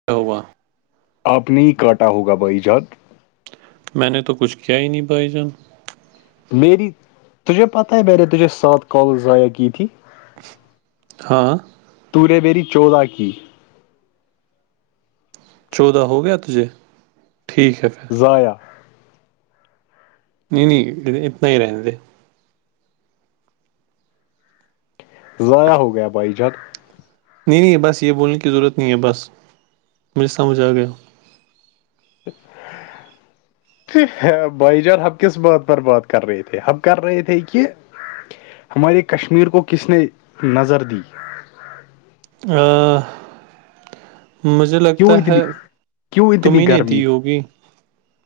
[unintelligible] آپ نے ہی کاٹا ہوگا بھائیجاد میں نے تو کچھ کیا ہی نہیں بھائی جان میری تجھے پتہ ہے میں نے تجھے سات کال ضائع کی تھی ہاں تورے میری چودہ کی چودہ ہو گیا تھے ٹھیک ہے پھر ضایا نہیں نہیں اتنا ہی رہنے تھے ضائع ہو گیا بھائی جان نہیں نہیں بس یہ بولنے کی ضرورت نہیں ہے بس مجھے سمجھ آ گیا [inaudible] بھائی جان ہمب کس بات پر بات کر رہے تھے ہم کر رہے تھے کہ ہماری کشمیر کو کس نے نظر دی آآآ مجھے کیوں لگتا اتنی ہے کیوں تمیں اتنی نے گرمی دی ہے. ہوگی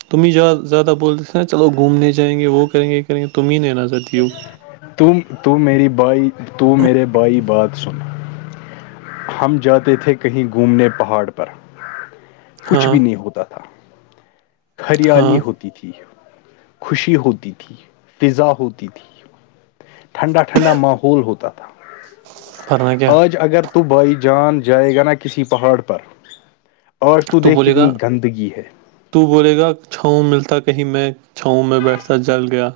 تم ہی زیادہ بولتے تھے نا چلو گھومنے جائیں گے وہ کریں گے یہ کریں گے تم ہی نے نظر دی ہو تم تو میری بھائی تو میرے بائی بات سن ہم جاتے تھے کہیں گھومنے پہاڑ پر کچھ ہاں بھی نہیں ہوتا تھا ہاں ہریالی ہوتی تھی خوشی ہوتی تھی فضا ہوتی تھی ٹھنڈا ٹھنڈا ماحول ہوتا تھا ورنہ کیا آج اگر تو تو بائی جان جائے گا نا کسی پہاڑ پر اور تو دیکھ بولے گا کتنی گندگی ہے تو بولے گا چھاؤں ملتا کہیں میں چھاؤں میں بیٹھتا جل گیا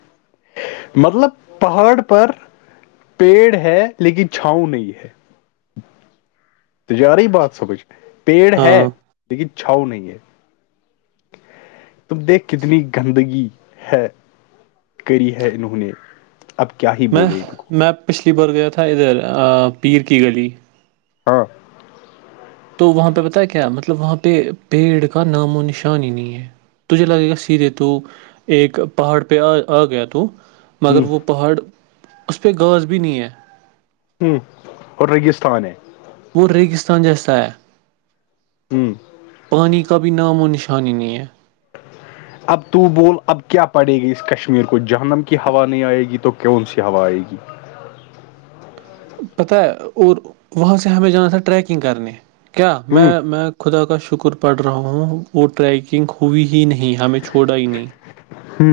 [inaudible] مطلب پہاڑ پر پیڑ ہے لیکن چھاؤں نہیں ہے ت جیاریی بات سمجھ پیڑ ہے ہاں لیکن چھاؤ نہیں ہے تم دیکھ کتنی گندگی ہے کری ہے انہوں نے اب کیا ہی میں بولے ان کو میں پچھلی بار گیا تھا ادھر پیر کی گلی ہاں تو وہاں پہ پتا ہے کیا مطلب وہاں پہ پیڑ کا نام و نشان ہی نہیں ہے تجھے لگے گا سیدھے تو ایک پہاڑ پہ آ آ گیا تو ہ مگر وہ پہاڑ اس پہ گاس بھی نہیں ہے ہمم اور رگستستان ہے وہ ریگستان جیسا ہے ہمم پانی کا بھی نام و نشانی نہیں ہے اب تو بول اب کیا پڑے گی اس کشمیر کو جہنم کی ہوا نہیں آئے گی تو کون سی ہوا آئے گی پتہ ہے اور وہاں سے ہمیں جانا تھا ٹریکنگ کرنے کیا میں ہ میں خدا کا شکر پڑھ رہا ہوں وہ ٹریک گ ہوئی ہی نہیں ہمیں چھوڑا ہی نہیں ہ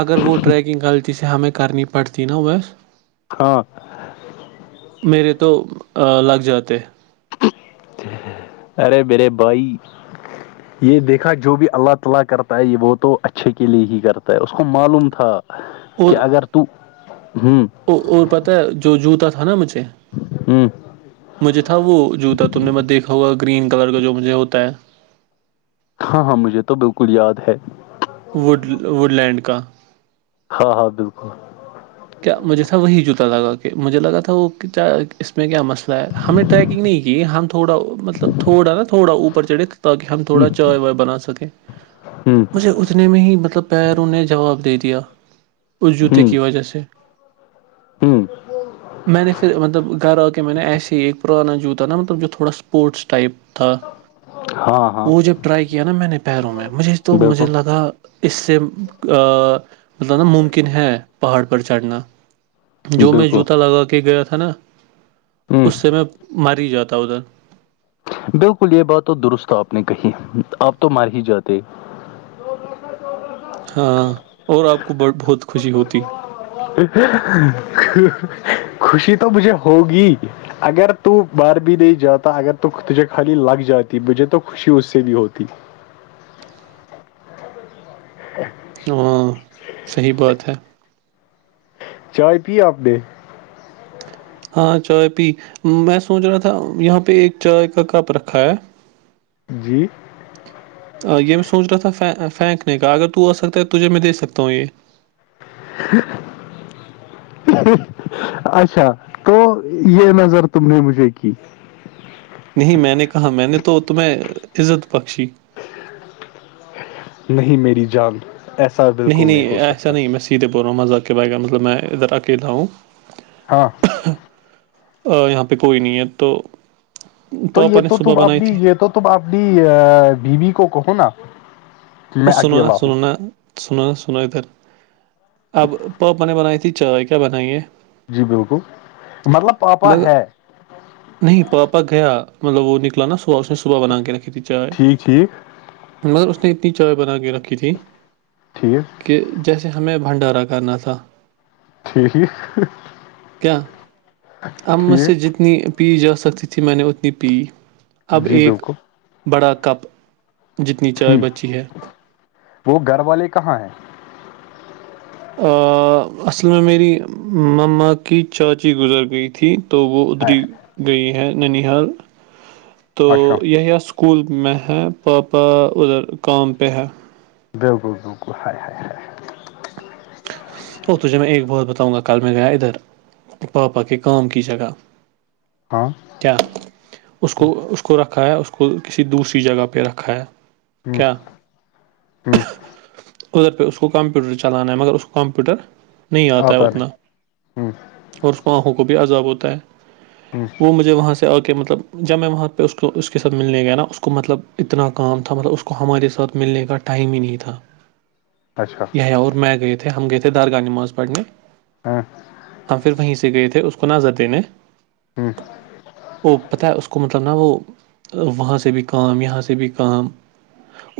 اگر وہ ٹریکنگ ہلچ سے ہمیں کرنی پڑتی نا بس ہاں میرے تو لگ جاتے ارے میرے بھائی یہ دیکھا جو بھی اللہ تعالی کرتا ہے یہ وہ تو اچھے کے لیے ہی کرتا ہے اس کو معلوم تھا اور کہہ اگر تو ہمم اور پتا ہے جو جوتا تھا نا مجھے ہمم مجھے تھا وہ جوتا تم نے میں دیکھا ہوگا گرین کلر کا جو مجھے ہوتا ہے ہاں ہاں مجھے تو بالکل یاد ہے وڈ وڈ لینڈ کا ہاں ہاں بالکل کیا مجھے تھا وہی جوتا لگا کہ مجھے لگا تھا وہ کیا اس میں کیا مسئلہ ہے ہمیں ٹریکنگ نہیں کی ہم تھوڑا مطلب تھوڑا نا تھوڑا اوپ چڑھے تاکہ ہم تھوڑا چائے وائے بنا سکیں ہ ہ مجھے اتنے میں ہی مطلب پیروں نے جواب دے دیا اس جوتے کی وجہ سے ہوں میں نے پھر مطلب گھر آ کے میں نے ایسے ہی ایک پرانا جوتا نا مطلب جو تھوڑا سپوورٹس ٹائپ تھا ہاں ہاں وہ جب ٹرائی کیا نا میں نے پیروں میں مجھے تو مجھے بالکل لگا اس سے مطلب نا ممکن ہے پہاڑ پر چڑھنا جو میں بالکل جوتا لگا کے گیا تھا نا ہ اس سے میں مر جاتا ادھر بالکل یہ بات تو درست آپ نے کہی آپ تو مار ہی جاتے ہاں اور آپ کو ب بہت خوشی ہوتی خوشی تو مجھے ہوگی اگر تو بارب د جاتا اگر تو تجھے خالی لگ جاتی مجھے تو خشی اس سے بھی ہوتی [unintelligible] ہاں صحیح بات ہے چائے پی آپ ڈے ہاں چائے پی میں سوچ رہا تھا یہاں پہ ایک چائے کا کپ رکھا ہے [unintelligible] یہ میں سوچ رہا تھا پھینکنے کا اگر تو آ سکتا ہے تجھے میں دے سکتا ہوں یہ ہ [unintelligible] اچھا تو یہ نظر تم نے مجھے کی نہیں میں نے کہا میں نے تو تمہیں عزت بخشی نہیں میری جان ایسا بالکل نہیں ہو سکتا سیتے بول رہا ہوں مزہق کے بائے گ مطلب میں ادھر اکیلا ہوں [unintelligible] یہاں پہ کوئی نہیں ہے تو تو یہ پاپا نے تو صبح تم بنائی اپنی تھی یہ تو تم اپنی بیوی کو کہو نا کہ اور میں سلونا اکیلا ہوں سلونا سناو سناو ادھر اب پاپ نے بنائی تھی چائے کیا بنائی ہے جی بالکل مطلب پاپا مگر ہے نہیں پاپا گیا مطلب وہ نکلا نا صبح اس نے صبح بنان کی ن کھیتی چائے ٹھیک ٹھیک مگر اس نے اتنی چائے بنا کے رکھی تھی [unintelligible] کہ جیسے ہمیں بھنڈارا کرنا تھا ٹھیک ٹھیک [unintelligible] ٹھیک اتنی پی جا سکتی تھی میں نے اتنی پی اب جی ایک بالکل بڑا کپ جتنی چائے ہ بچی ہے وہ گھر والے کہاں ہیں اصل میں میری مما کی چاچی گزر گئی تھی تو وہ ہائے ادھری ہائے، گئی ہیں ننال تو اچھا یہ اسکول میں ہے پاپا ادھر کام پہ ہے بیو گ بو گو ہائے ہائے ہائے او تجھے میں ایک بات بتاؤں گا کل میں گیا ادھر پاپا کے کام کی جگہ ہاں کیا اس کو اس کو اس کو رکھا ہے اس کو کسی دوسری جگہ پہ رکھا ہے کیا [unintelligible] [inaudible] آتا نہیں ہ اور خواہوں کو بھی عذاب ہوتا ہے ہ وہ مجھے وہاں سے آ کے مطلب جب میں وہاں پہ اس کو ا اس کے ساتھ ملنے گیا نا اس کو مطلب اتنا کام تھا مطلب اس کو ہمارے ساتھ ملنے کا [unintelligible] اچھا اور میں گئے تھے ہم گئے تھے درگاہ نماز پڑنے ہمم ہم پھر وہیں سے گئے تھے اس کو نزر دینے ہ وہ پتہ ہے اس کو مطلب نا وہ وہاں سے سے بھی کام یہاں س سے بھی کا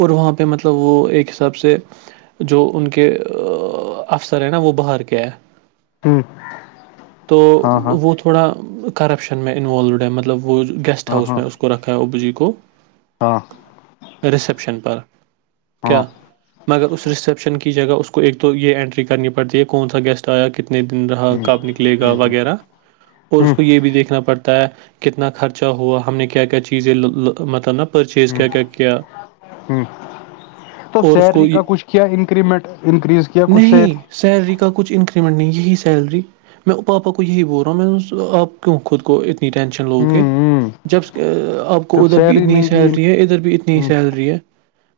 اور وہاں پہ مطلب وہ ایک حساب سے جو ان کے افسر ہے نا وہ باہر کے ہے ہوں تو ہاں ہاں وہ تو تھوڑا کرپشن میں انوالوڈ ہے مطلب وہ گیسٹ ہاں ہاؤس ہاں میں اس کو رکھا ہے اوبو جی کو ہاں ریسپشن پر کیا ہاں مگر اس ریسپشن کی جگہ اس کو ایک تو تو یہ انٹری کرنی پڑتی ہے کون سا گیسٹ آیا کتنا نے دن رہا کب نکلے گا وغیرہ اور ہ اس کو یہ بھی دیکھنا پڑتا ہے کتنا خرچہ ہوا ہم نے کیا کیا چیزیں مطلب پرچیز کیا کیا کیا ہ تو اور اس کو سیلری یہ کا کچھ کیا انکریمنٹ انکریز کیا کچھ سیر نہیں سیلری کا کچھ انکریمنٹ نہیں یہی سیلری میں پاپا کو یہی بول رہا ہوں میں آپ کیوں خود کو اتنی ٹینشن ہ لو گے ہ جب آپ کو جب ادھر بھی سیلری اتنی ہی نہیں کی سیلری ہے ادھر بھی اتنی ہی ہ سیلری ہے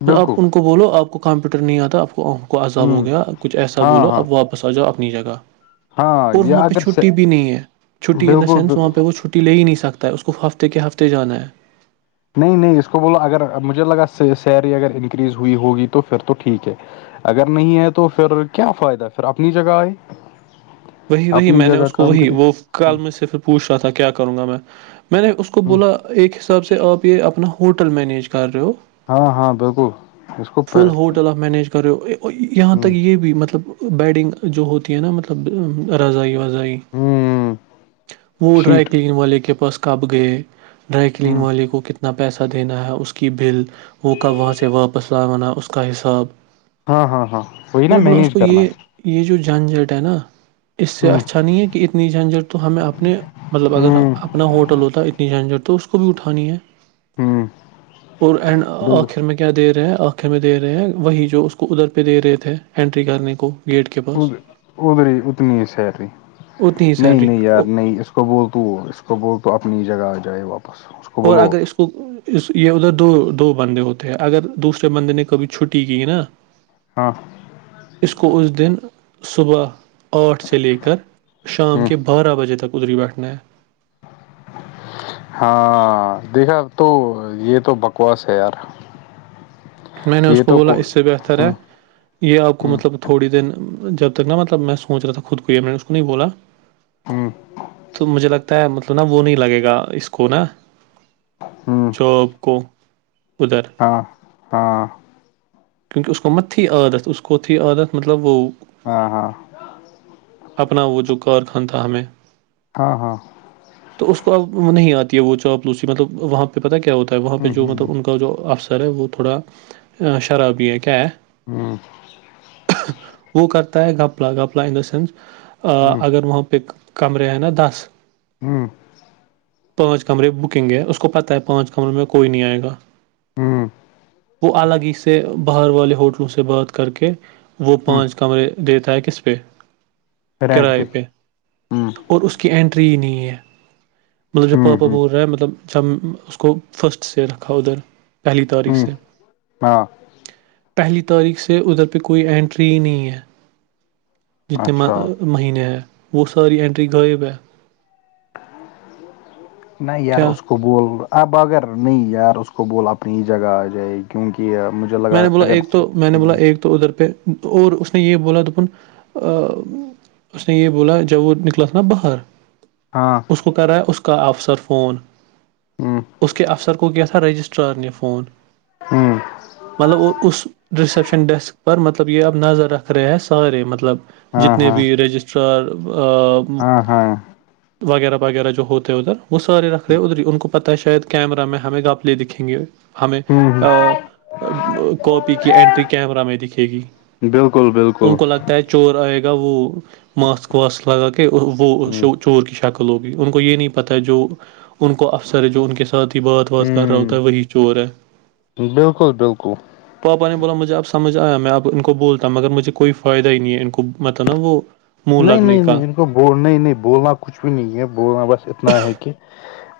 بالکل آپ ان کو بولو آپ آ کو کمپیوٹر نہیں آتا آپ کو کو عزاب ہ ہو گیا کچھ ایسا ہاں بولو ہاں اپ واپس آ جاؤ اپنی جگہ ہاں اور یہ وہاں پہ اگر چھٹی بھی نہیں ہے چھٹی ان دا سینس بالکل وہاں پہ وہ چھٹی ٹی لے ہی نہیں سکتا ہے اس کو ہفتے کے ہفتے جانا ہے نہیں نہیں اس کو بولو اگر مجھے لگا سیلری اگر انکریز ہوئی ہوگی تو پھر تو ٹھیک ہے اگر نہیں ہے تو پھر کیا فائدہ پھر اپنی جگہ آئے وہی وہی اپنی میں نے جگہ اس کو کام وہی کرے وہ کل مجھ سے پھر پوچھ رہا تھا کیا کروں گا میں میں نے اس کو بولا ایک حساب سے آپ یہ اپنا ہوٹل مینیج کر رہے ہو ہاں ہاں بالکل اس کو فل ہوٹل آف مینیج کر رہے ہو یہاں تک ہ یہ بھی مطلب بیڈنگ جو ہوتی ہے نا مطلب رضائی وغذائی ہ وہ ڈرائی شیٹ کلین والے کے پاس کب گئے ڈرائی ہ کلین والے کو کتنا پیسہ ا دینا ہے اس کی بل وہ کب وہاں سے واپس لوانا ہے اس کا حساب ہاں ہاں ہاں وہی میں نا نے بولا اس مینج کو کرنا یہ یہ جو جھنجھٹ ہے نا اس سے ہوں اچھا نہیں ہے کہ اتنی جھجھٹ تو ہمیں اپنے مطلب اگر ہوں اپنا ہوٹل ہوتا ہے اتنی جھجھٹ تو اس کو بھی اٹھانی ہے ہوں اور اینڈ آخر بالکل میں کیا دے رہے ہیں آنکھیں میں دے رہے ہیں وہی جو اس کو ادھر پہ دے رہے تھے اینٹری کرنے کو گیٹ کے پاس ادری اتنی سیلری اتنی ہی نہیں سیلری نہیں یار اور نہیں اس اس کو بول تو اس کو بول تو اپنی جگہ آ جائے واپس اس کو اور بولو اگر اس تو اس یہ ادھر دو دو بندے ہوتے ہیں اگر دوسرے بندے نے کبھی چھٹی کی نا ہاں اس کو اس دن صبح اٹھ سے لے کر شام ہ کے بارہ بجے تک ادری بیٹھنا ہے [inaudible] ہاں دیکھا اب تو یہ تو بکواس ہے یار میں نے اس یہ کو تو بولا اس سے بہتر ہے ہ یہ آپ کو ہ مطلب تھوڑی دن جب تک نا مطلب میں سوچ رہا تھا خود کوئی میں نے اس کو نہیں بولا ہ تو مجھے لگتا ہے مطلب نا وہ نہیں لگے گا اس کو نا ہاں ٹوب کو ادھر ہاں ہاں کیونکہ اس کو مت تھی عادت اس کو تھی عادت مطلب وہ ہاں ہاں اپنا وہ جو کارخان تھا ہمیں ہاں ہاں تو اس کو اب نہیں آتی ہے وہ چاپ لوسی مطلب وہاں پہ پتاہ کیا ہوتا وہاں پہ ہ جو مطلب ان کا جو افسر ہے وہ تھوڑا شرابی ہے کیا ہے ھمم وہ کرتا ہے گپلہ گپلہ ان دا سینس اگر وہاں پہ کمرے ہیں نا دس ہ پانچ کمرے بکنگ ہے اس کو پتہ ہے پانچ کمرے میں کوئی نہیں آئے گا ہ وہ الگ ہی سے باہر والے ہوٹلوں سے بات کر کے وہ ہ پانچ کمرے دیتا ہے کس پہ کراائے پہ ہ اور اس کی اٹری ہی نہیں ہے مطلب جب ہ پاپا ہ بول رہے ہیں مطلب جب اس کو فرسٹ سے رکھا ادھر پہلی تاریخ ہ سے ہاں پہلی تاریخ سے ادھر پہ کوئی اینٹری ہی نہیں ہے جتنے اچھا مہینے ہیں وہ ساری انٹری غائب ہے نہیں یار کیا اس کو بول اب اگر نہیں یار اس کو بول اپنی ہی جگہ آ جائے گی کیونکہ مجھے میں لگا نے بولا اگر ایک تو میں نے بولا تو ادھر پہ اور اس نے یہ بولا دپن اس نے یہ بولا جب وہ نکلا تھا نا باہر ہاں کو کر رہا ہے اس کا افسر فون ہ اس کے افسر کو کیا تھا تھاا رجسٹرن یہ فون ھمم مطلب اس رسپشن ڈیسک پر مطلب یہ اب نظر رکھ رہے ہیں سارے مطلب ہاں جتنے ہاں بھی رجسٹرار ہاں ہاں وغیرہ وغیرہ جو ہوتے ہیں ادھر وہ سارے رکھ رہے ہیں ادھر ہی ان کو پتہ ہے شاید کیمرہ میں ہمیں گاپلے دکھیں گے ہمیں ہ کاپی کی اینٹری کیمرا میں دکھے گی بالکل بالکل ان کو لگتا ہے چور آئے گا وہ ماسک واسک لگا کے وہ ہ چور کی شک ہووگی ان کو یہ نہیں پتا جو ان کو افسر ہے جو ان کے ساتھ ساتھ ہی بات وات کر رہا ہ ہوتا ہے وہی چور ہے بالکل بالکل پاپا نے بولا مجھے اب سمجھ آیا میں ا ان کو بولتا مگر مجھے کوئی فائد ہی نہیں ہے ان کو مط نا وہ منہ نہیں لگنے نہیں کا نہیں ان کو نہیں نہیں بولنا کچھ بھی نہیں ہے بولنا بس اتنا ہے کہ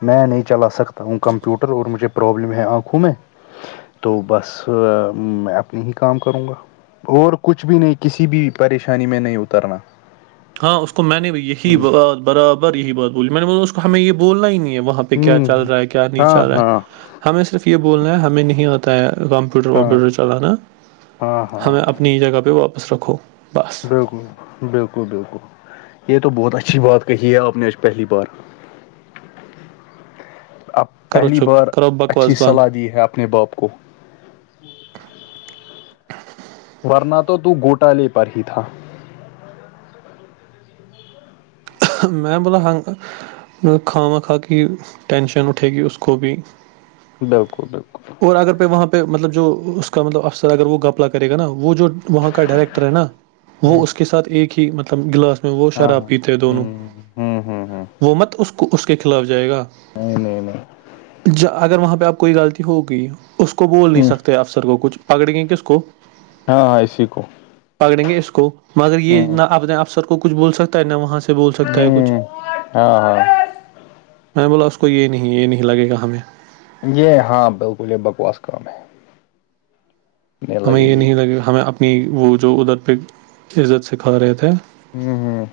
میں نہیں چلا سکتا ہوں کمپیوٹر اور مجھے پرابلم ہے آنکھوں میں تو بس میں اپنی ہی کام کروں گا اور کچھ بھی نہیں کسی بھی پریشانی میں نہیں اترنا ہاں اس کو میں نے یہی ہ بات برابر یہی بات بولی میں نے بو اس کو ہمیں یہ بولنا ہی نہیں ہے وہاں کیا ہوں چل رہا کیا نہیں ہاں چل رہا ہاں ہے ہمیں صرف یہ بولنا ہے ہمیں نہیں آتا ہے کمپیوٹر ہاں ومپیوٹر چلانا ہاں ہاں ہمیں اپنی ہی جگہ پہ واپس رکھو بس بالکل بالکل بالکل یہ تو بہت اچھی بات کہی ہے آپ نے آج پہلی بار اب کرو پہلی چپ بار کرو اچھی بکواس بند صلاح دی ہے اپنے باپ کو ورنہ تو تو گوٹالے پر ہی تھا میں بولا ہنگ کھا [unintelligible] بالکل بالکل اور اگر پہ وہاں پہ مطلب جو اس کا مطلب افسر اگر وہ گپلا کرے گا نا وہ جو وہاں کا ڈائریکٹر ہے نا وہ اس کے ساتھ ایک ہی مطلب گلاس میں وہ ہاں شراب ہاں پیتے ہیں دونوں ہ ہ ہ ہ حکومت اس کو اس کے خلاف جائے گا نہیں نہیں نہیں ج اگر وہاں پہ آپ کوئی غلطی ہوگی اس کو بول نہیں سکتے افسر کو کچھ پکڑ گئ کس کو [unintelligible] ہاں اسی کو پکڑیں گے اس کو مگر ہ یہ نہ اپنے افسر کو کچھ بول سکتا ہے نہ وہاں سے بول کچھ ہ ہاں ہاں میں بولا اس کو یہ نہیں یہ نہیں لگے گا ہمیں یہ ہاں بالکل یہ بکواس کام ہے نہیں ہمیں لگے یہ گی نہیں لگا ہمیں اپنی وہ جو ادر پہ عزت سکھھا رہے تھے ھمم ھمم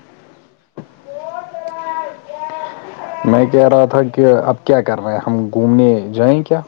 میں کہہ رہا تھا کہ اب کیا کر رہے ہیں ہم گھومنے جائیں کیا